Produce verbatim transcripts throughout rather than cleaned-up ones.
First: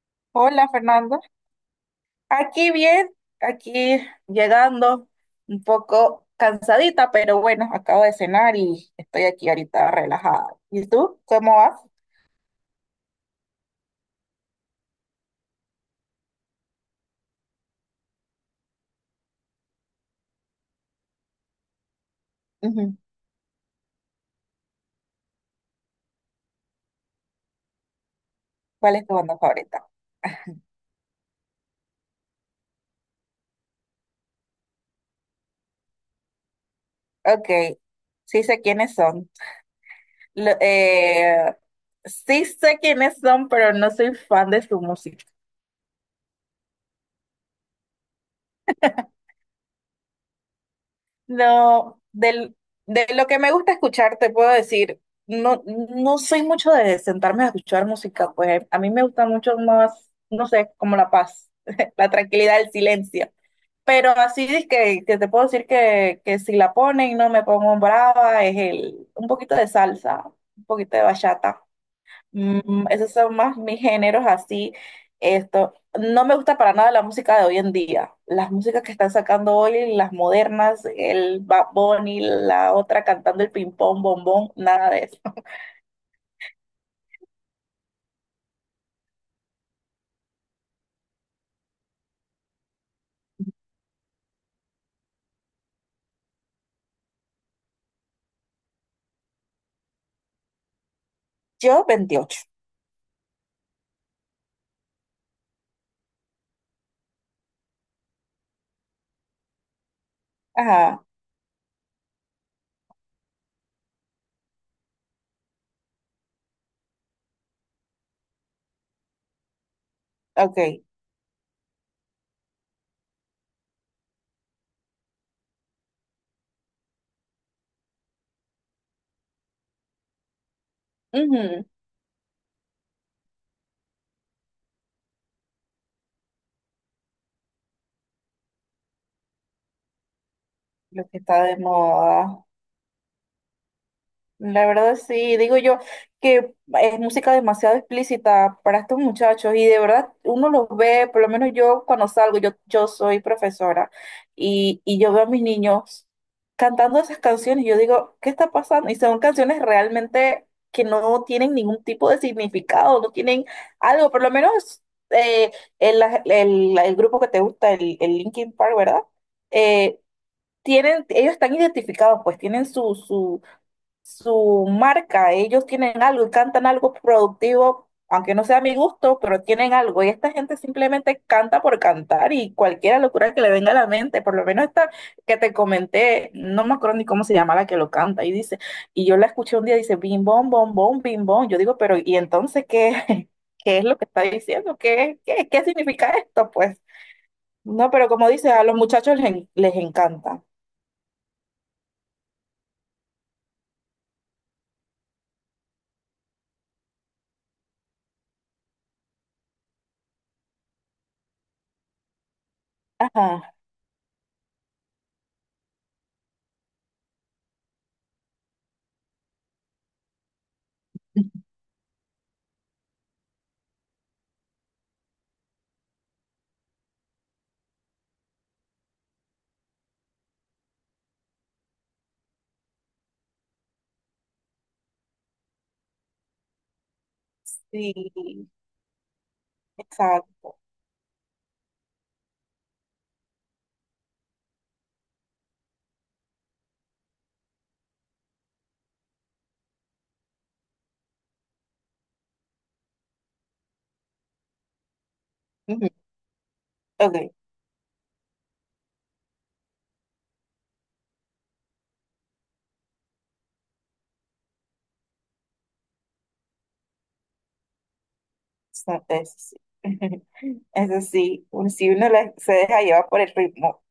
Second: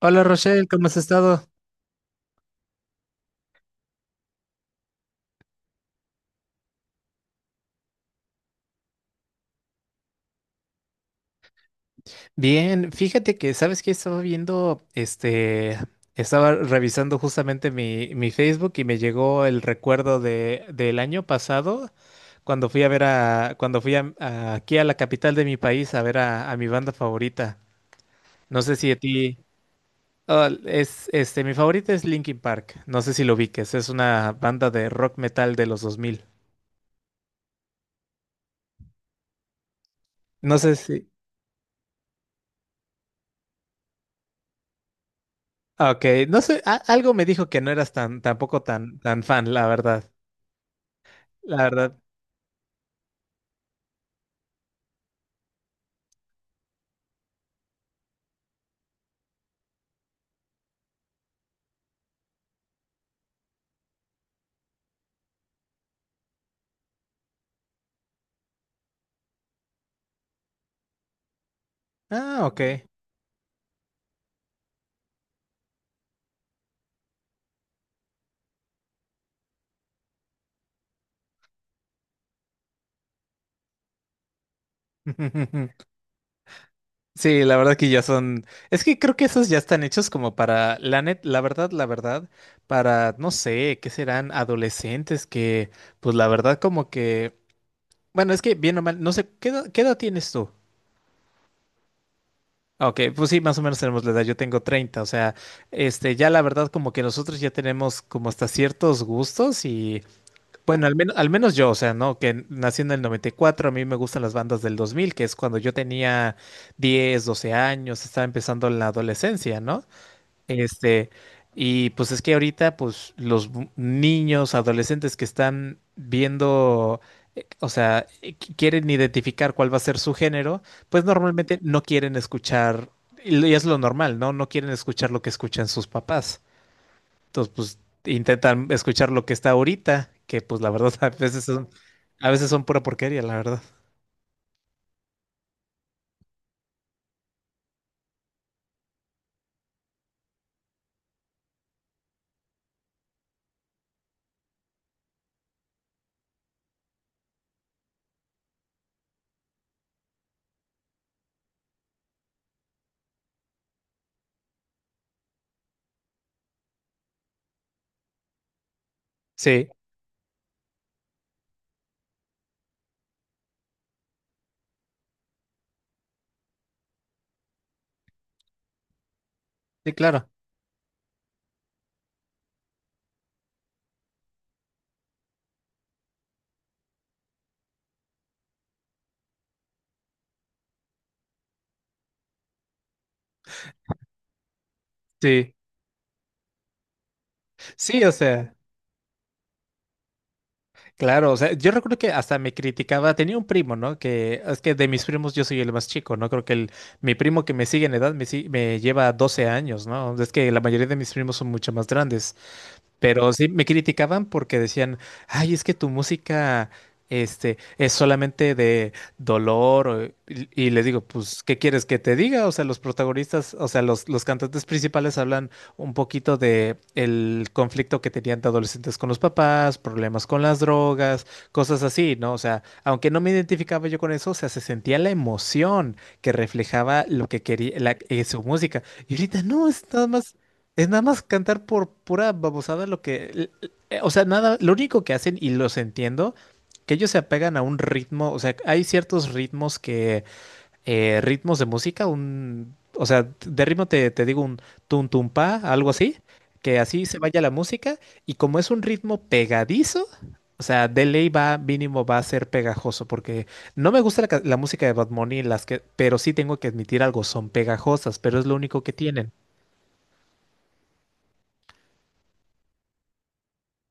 Hola Rochelle, Hola ¿cómo has Fernando, estado? aquí bien, aquí llegando un poco cansadita, pero bueno, acabo de cenar y estoy aquí ahorita relajada. ¿Y tú? ¿Cómo vas? Bien, fíjate que, ¿sabes qué? Estaba viendo, este, estaba revisando justamente mi, mi Facebook y me llegó el recuerdo de, del año pasado, cuando fui a Ujú. ver a, cuando fui a- a- aquí a la capital de mi país a ver a, a mi banda favorita. No sé si a ¿Cuál es tu ti, banda favorita? oh, es, este, mi favorita es Linkin Park, no sé si lo ubiques, es una banda de rock metal de los dos mil. Ok, sí sé quiénes son. Lo- No sé si, eh, sí sé quiénes son, pero no soy fan de su música. ah, ok, no sé, a- algo me dijo que no eras tan, tampoco tan, tan fan, la verdad. La verdad. No, del, De lo que me gusta escuchar, te puedo decir, no, no soy mucho de sentarme a escuchar música, pues a mí me gusta mucho más, no sé, como la paz, la tranquilidad, el silencio. Pero así es que, que te puedo decir que, que si la ponen, no me pongo brava, es el, un poquito de salsa, un poquito de bachata. Ah, ok. Mm, esos son más mis géneros así. Esto, no me gusta para nada la música de hoy en día. Las músicas que están sacando hoy, las modernas, el Bad Bunny, la otra cantando el ping pong, bombón, nada de eso. Sí, la verdad que ya son. Es que creo que esos ya están hechos como para, la net, la verdad, la verdad, para, no sé, ¿qué serán? Adolescentes que, pues la verdad, como que. Bueno, es que bien o mal, no sé, ¿qué edad, qué edad tienes tú? Yo veintiocho. Ah, ok, pues sí, más o menos tenemos la edad. Yo tengo treinta, o sea, este, ya la verdad, como que nosotros ya tenemos como hasta ciertos gustos y bueno, al Ajá, menos, al menos yo, o sea, ¿no? Que nací en el noventa y cuatro, a mí me gustan las bandas del dos mil, que es cuando yo tenía diez, doce años, estaba empezando la adolescencia, ¿no? ok. Este, y pues es que ahorita, pues los bu- niños, adolescentes que están viendo, eh, o sea, eh, qui- quieren identificar cuál va a ser su género, pues normalmente Ujú. no quieren escuchar, y lo- y es lo normal, ¿no? No quieren escuchar lo que escuchan sus papás. Entonces, pues intentan escuchar lo que está ahorita, que pues la verdad Lo a que está veces de son, a moda. veces son pura porquería, la verdad. La verdad sí, digo yo que es música demasiado explícita para estos muchachos y de verdad uno los ve, por lo menos yo cuando salgo, yo, yo soy profesora y, y yo veo a mis niños cantando esas canciones y yo digo, ¿qué está pasando? Y son canciones realmente que no tienen ningún tipo de significado, no tienen algo, por lo menos eh, el, el- el grupo que te gusta, el, el Linkin Park, ¿verdad? Sí, Eh, Tienen, ellos están identificados, pues tienen su, su su marca, ellos tienen algo y cantan algo productivo, aunque no sea a mi gusto, pero tienen sí, algo. Y claro. esta gente simplemente canta por cantar y cualquier locura que le venga a la mente, por lo menos esta que te comenté, no me acuerdo ni cómo se llama la que lo canta, y dice, y yo la escuché un día, dice, bim, bom, bom, bom, bim, bom. Yo digo, pero ¿y entonces qué, qué es lo que está diciendo? ¿Qué, qué, Sí, ¿qué significa esto? Pues no, sí, pero o como dice, sea, a los muchachos les, en- les encanta. claro, o sea, yo recuerdo que hasta me criticaba, tenía un primo, ¿no? Que es que de mis primos yo soy el más chico, ¿no? Creo que el, mi primo que me sigue en edad me, si- me lleva doce años, ¿no? Es que la mayoría de mis primos son mucho más grandes. Pero sí, Ajá. me criticaban porque decían, ay, es que tu música, este, es solamente de dolor. o- Y, y les digo, pues, ¿qué quieres que te diga? O sea, los protagonistas, o sea, los, los cantantes principales hablan un poquito de el conflicto que tenían de adolescentes con los papás, problemas con las drogas, cosas así, ¿no? O sea, aunque no me identificaba yo con eso, o sea, se sentía la emoción que reflejaba lo que quería, Sí, la- eh, su música. Y ahorita no, es nada más exacto. es nada más cantar por pura babosada lo que, l- l- eh, o sea, nada, lo único que hacen, y los entiendo, que ellos se apegan a un ritmo, o sea, hay ciertos ritmos que, eh, ritmos de música, un, o sea, de ritmo te, te digo un tum tum pa, algo así, que así se Ok, vaya la música, y como es un ritmo pegadizo, o sea, de ley va, mínimo va a ser pegajoso, porque no me gusta la, ca- la música de Bad Bunny, las que, pero sí tengo que admitir algo, son pegajosas, pero es lo único que está- tienen. eso sí. Eso sí, un- si uno la- se deja llevar por el ritmo,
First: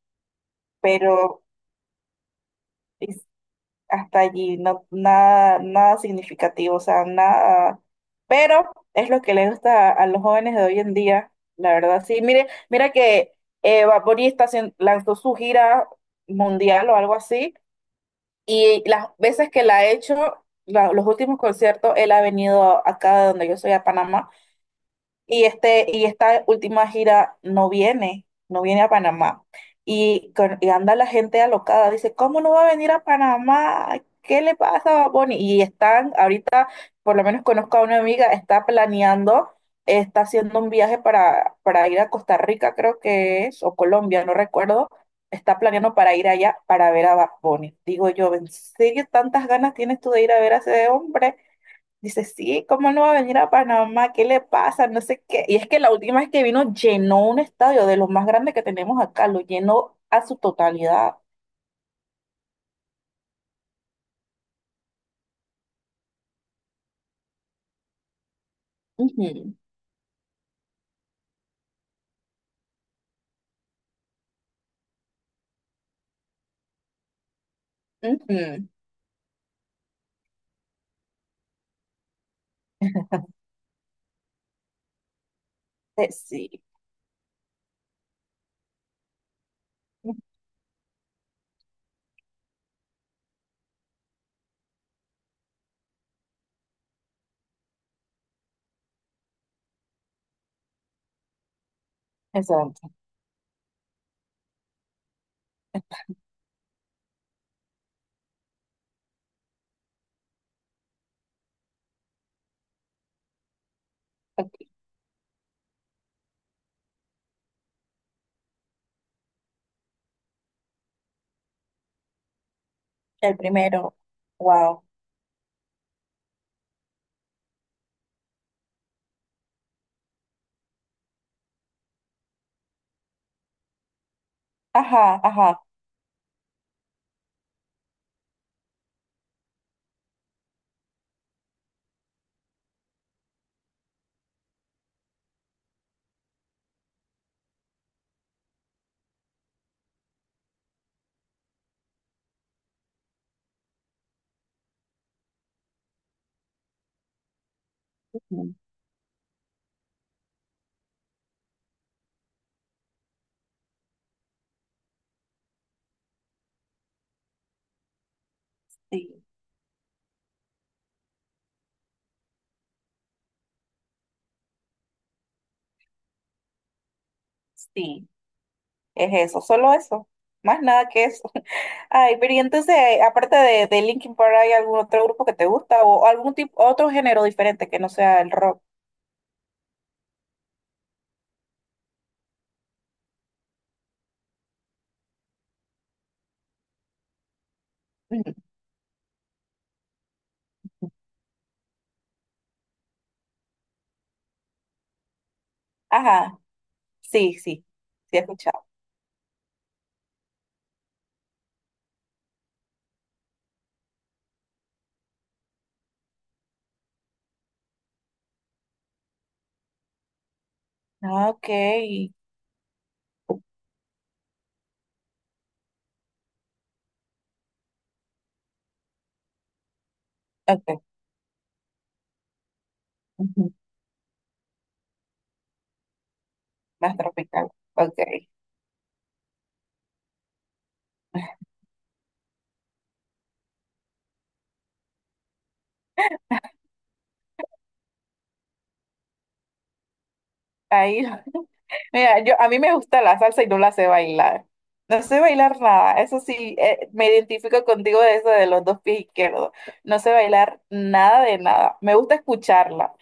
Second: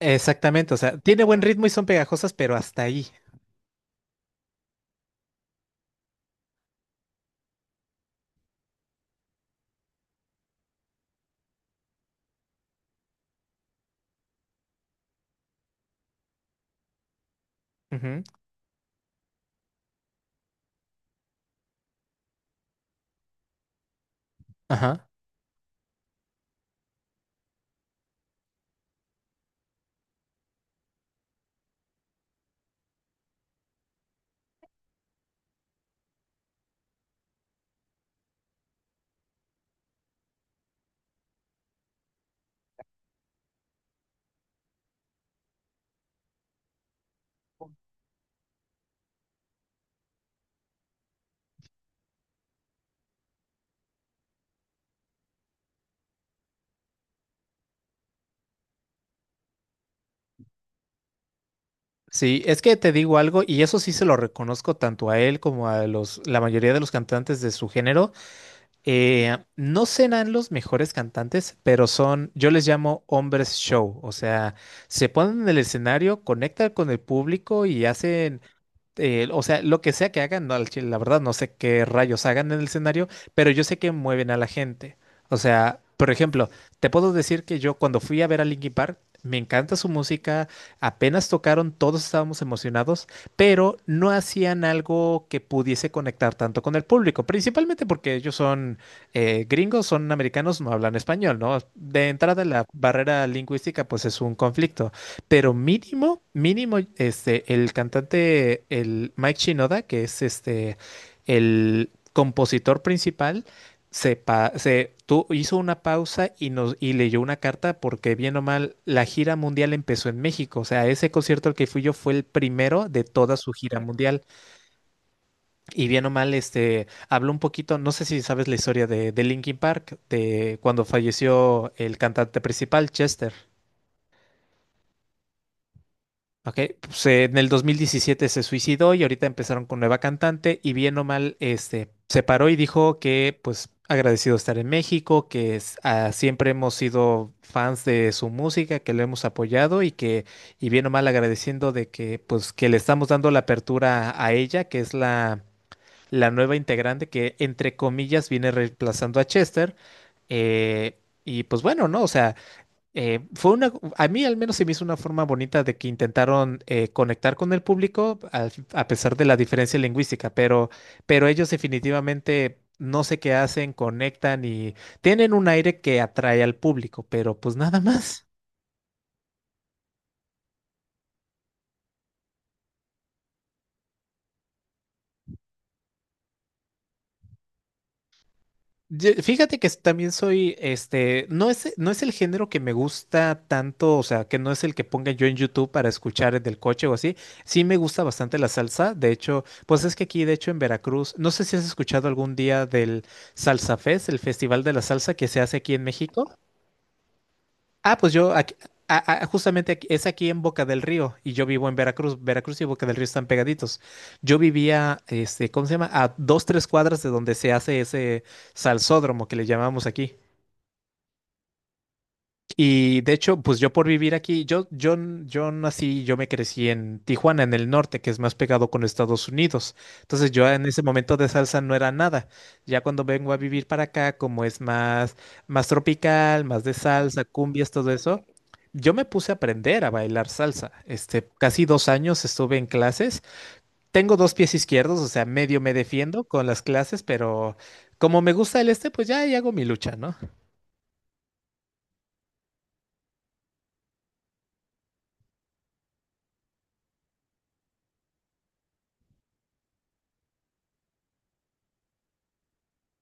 Exactamente, o sea, tiene buen pero ritmo y son pegajosas, pero hasta ahí. es- hasta allí no, nada, nada significativo, o sea, nada. Pero es lo que le gusta a, a los jóvenes de hoy en día, la verdad. Sí, mire, mira que eh, Bad Bunny está haciendo- lanzó su gira mundial o algo así, Ujú, y las veces que la ha hecho, la- los últimos conciertos, él ha venido acá de donde yo soy, a Panamá. ajá. Y, este, y esta última gira no viene, no viene a Panamá. Y, con- y anda la gente alocada, dice, ¿cómo no va a venir a Panamá? ¿Qué le pasa a Bad Bunny?". Y están, ahorita, por lo menos conozco a una amiga, está planeando, está haciendo un viaje para, para ir a Costa Rica, creo que es, o Colombia, no recuerdo. Está planeando para ir allá para ver a Bad Bunny. Digo yo, ¿en serio tantas ganas tienes tú de ir a ver a ese hombre? Dice, sí, ¿cómo no va a venir a Panamá? ¿Qué le pasa? No sé qué. Y es que la última vez que vino llenó un estadio de los más grandes que tenemos acá, lo llenó a su totalidad. Sí, es que te digo algo, y eso sí se lo reconozco tanto a él como a los, la mayoría de los cantantes de su género. Eh, Ujú, no serán los mejores cantantes, pero son, yo les llamo hombres show. O sea, se ponen en el escenario, conectan con el público y hacen ujú. eh, o sea, lo que sea que hagan, no, al chile, la verdad no sé qué rayos hagan en el escenario, pero yo sé que mueven a la gente. O sea, Eh, por ejemplo, Sí, te puedo decir que yo cuando fui a ver a Linkin Park, me encanta su música, apenas tocaron, todos estábamos emocionados, pero no hacían algo que pudiese conectar tanto con el público, principalmente porque ellos son eh, gringos, son americanos, no hablan español, ¿no? De entrada la exacto. barrera lingüística pues es un conflicto. Pero mínimo, mínimo, este, el cantante, el Mike Shinoda, que es este, el compositor principal, se, pa- Ok. se tu- hizo una pausa y nos y leyó una carta porque bien o mal la gira mundial empezó en México. O sea, ese concierto al que fui yo fue el primero de toda El su gira primero, mundial. wow. Y bien o mal, este, habló un poquito, no sé si sabes la historia de, de Linkin Park, de cuando falleció el cantante principal, Chester. Ajá, ajá. Ok, pues, eh, en el dos mil diecisiete se suicidó y ahorita empezaron con nueva cantante y bien o mal, este, se paró y dijo que pues agradecido estar en México, que es- ah, siempre hemos sido fans de su música, que lo hemos apoyado y que, y bien o mal agradeciendo de que pues que le estamos dando la apertura a ella, que es la, la nueva integrante que entre comillas viene Ujú. reemplazando a Chester. Eh, y pues bueno, ¿no? O sea eh, fue una, a mí al menos se me hizo una forma bonita de que intentaron eh, conectar con el público al- a pesar Sí, de la diferencia lingüística, pero, pero ellos definitivamente no sé qué hacen, conectan y tienen un aire que atrae al público, pero pues nada sí, más. es eso, solo eso. Más nada que eso. Ay, pero y entonces, aparte de, de Linkin Park, ¿hay algún otro grupo que te gusta o algún tipo, otro género diferente que no sea el rock? Ye- Fíjate que también soy, este, no es, eh, no es el género que me gusta tanto, o sea, que no es el que ponga yo en YouTube para escuchar en el coche o así. Sí me gusta Ujú. bastante la salsa. De hecho, pues es que aquí, de hecho, en Veracruz, no sé si has escuchado algún día del Salsa Fest, el Festival de la Salsa que se hace aquí en México. Ajá. Sí, sí, Ah, pues sí he yo aquí- escuchado. a- a- justamente aquí- es aquí en Boca del Río y yo vivo en Veracruz. Veracruz y Boca del Río están pegaditos. Yo vivía, este, ¿cómo se llama? A dos, tres cuadras de donde se hace ese salsódromo que le llamamos aquí. Ah, ok, Y de hecho, pues yo por vivir aquí, yo, yo, n- yo nací, yo me crecí en Tijuana, en el norte, que es más pegado con Estados Unidos. Entonces yo en ese ok, momento de salsa no era nada. Ya cuando vengo a ujú. vivir para acá, como es más, más tropical, más de Más salsa, tropical, cumbias, todo ok. eso, yo me puse a aprender a bailar salsa. Este, casi dos años estuve en clases. Tengo dos pies izquierdos, o sea, medio me defiendo con las clases, pero como me gusta el este, pues ya ahí hago mi lucha, ¿no? Ahí, mira, yo, a mí me gusta la salsa y no la sé bailar. No sé bailar nada, eso sí, eh, me identifico contigo de eso de los dos pies izquierdos. No sé bailar nada de nada. Me gusta escucharla.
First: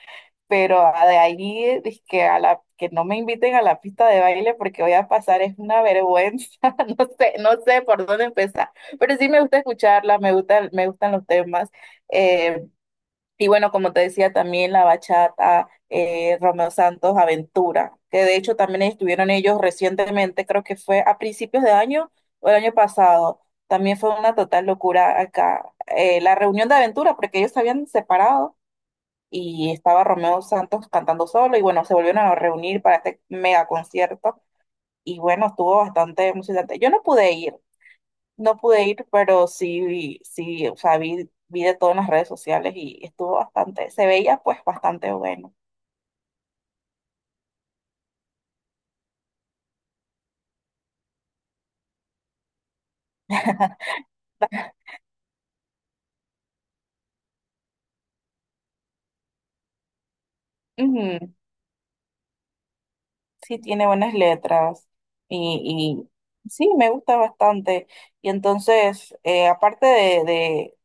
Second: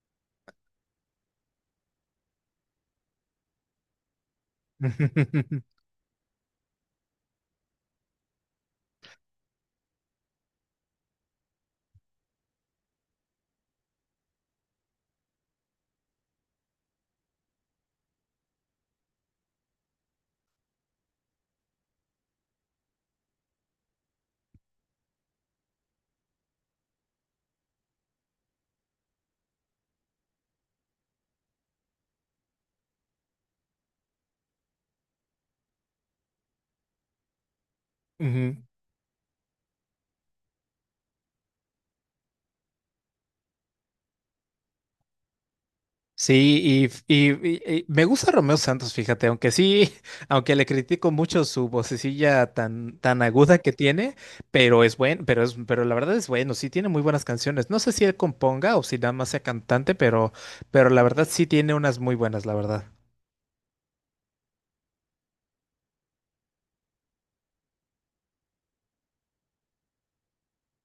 Pero a- de ahí que a la que no me inviten a la pista de baile porque voy a pasar es una vergüenza, no sé, no sé por dónde empezar, pero sí me gusta escucharla, me gusta, me gustan los temas. Eh, y bueno, como te decía, también la bachata, eh, Romeo Santos, Aventura, que de hecho también estuvieron ellos recientemente, creo que fue a principios de año o el año pasado. También fue una total locura acá, eh, la reunión de Aventura, porque ellos se habían separado y estaba Romeo Santos cantando solo y bueno, se volvieron a reunir para este mega concierto y bueno, estuvo bastante emocionante. Yo no pude ir, Ujú. no pude ir, pero sí, vi- sí, o sea, vi, vi de todo en las redes sociales y estuvo bastante, se veía pues bastante bueno. Sí, y, y- y- y me gusta Romeo Santos, fíjate, aunque sí, aunque le critico mucho su vocecilla tan, tan aguda que tiene, pero es bueno, pero es, pero la verdad es bueno, sí tiene muy buenas canciones. No sé si él componga o si nada más sea cantante, pero, pero la verdad Ujú, sí tiene unas muy buenas, la verdad. sí, tiene buenas letras y, y sí, me gusta bastante. Y entonces, eh, aparte de, de,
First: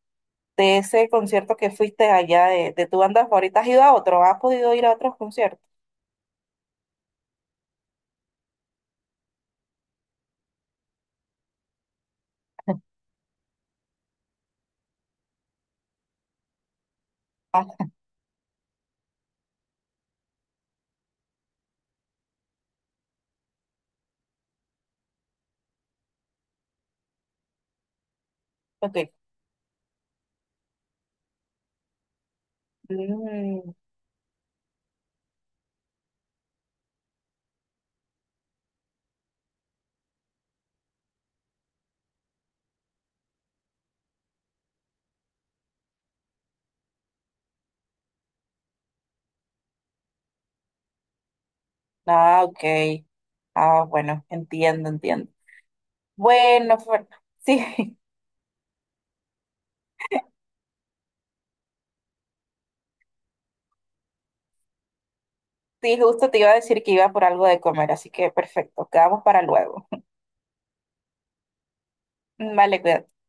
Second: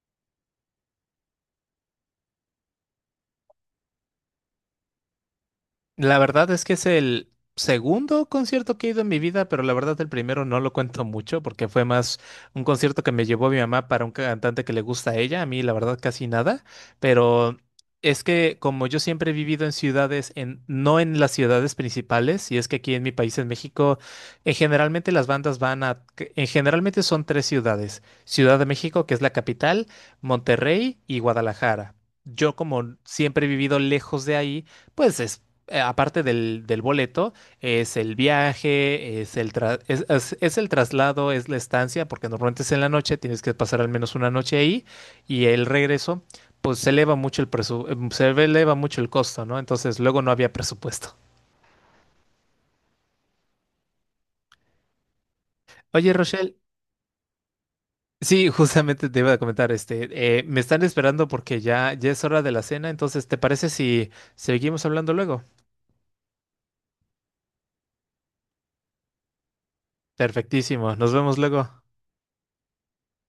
de ese concierto que fuiste allá de, de tu banda favorita, ¿has ido a otro? ¿Has podido ir a otros conciertos? La verdad es que es el segundo concierto que he ido en mi vida, pero la verdad el primero no lo cuento mucho porque fue más un concierto que me llevó mi mamá para un cantante que le gusta a ella, a mí la verdad casi nada, pero es que como yo siempre he vivido en ciudades, en, no en las ciudades principales, y es que aquí en mi país, en México, eh, generalmente las bandas van a, que- en generalmente son tres ciudades, Ciudad de México, Ok. que es la capital, Monterrey y Guadalajara. Yo como siempre he Mm, vivido lejos de ahí, pues es eh, aparte del, del boleto, es el viaje, es el, tra- es, es- es el traslado, es la estancia, porque normalmente es en la noche, tienes que pasar al menos una noche ahí, y el regreso, pues se eleva mucho el presu- em, se eleva mucho el costo, ¿no? Entonces luego no había presupuesto. ah, ok. Ah, bueno, entiendo, entiendo. Oye, Rochelle, Bueno, Fer- sí, sí, justamente te iba a comentar, este, eh, me están esperando porque ya, ya es hora de la cena, entonces, ¿te parece si seguimos hablando luego? sí, justo te iba a decir que iba por algo de comer, así que perfecto, quedamos para luego. Perfectísimo, nos vemos luego. Vale, cuídate.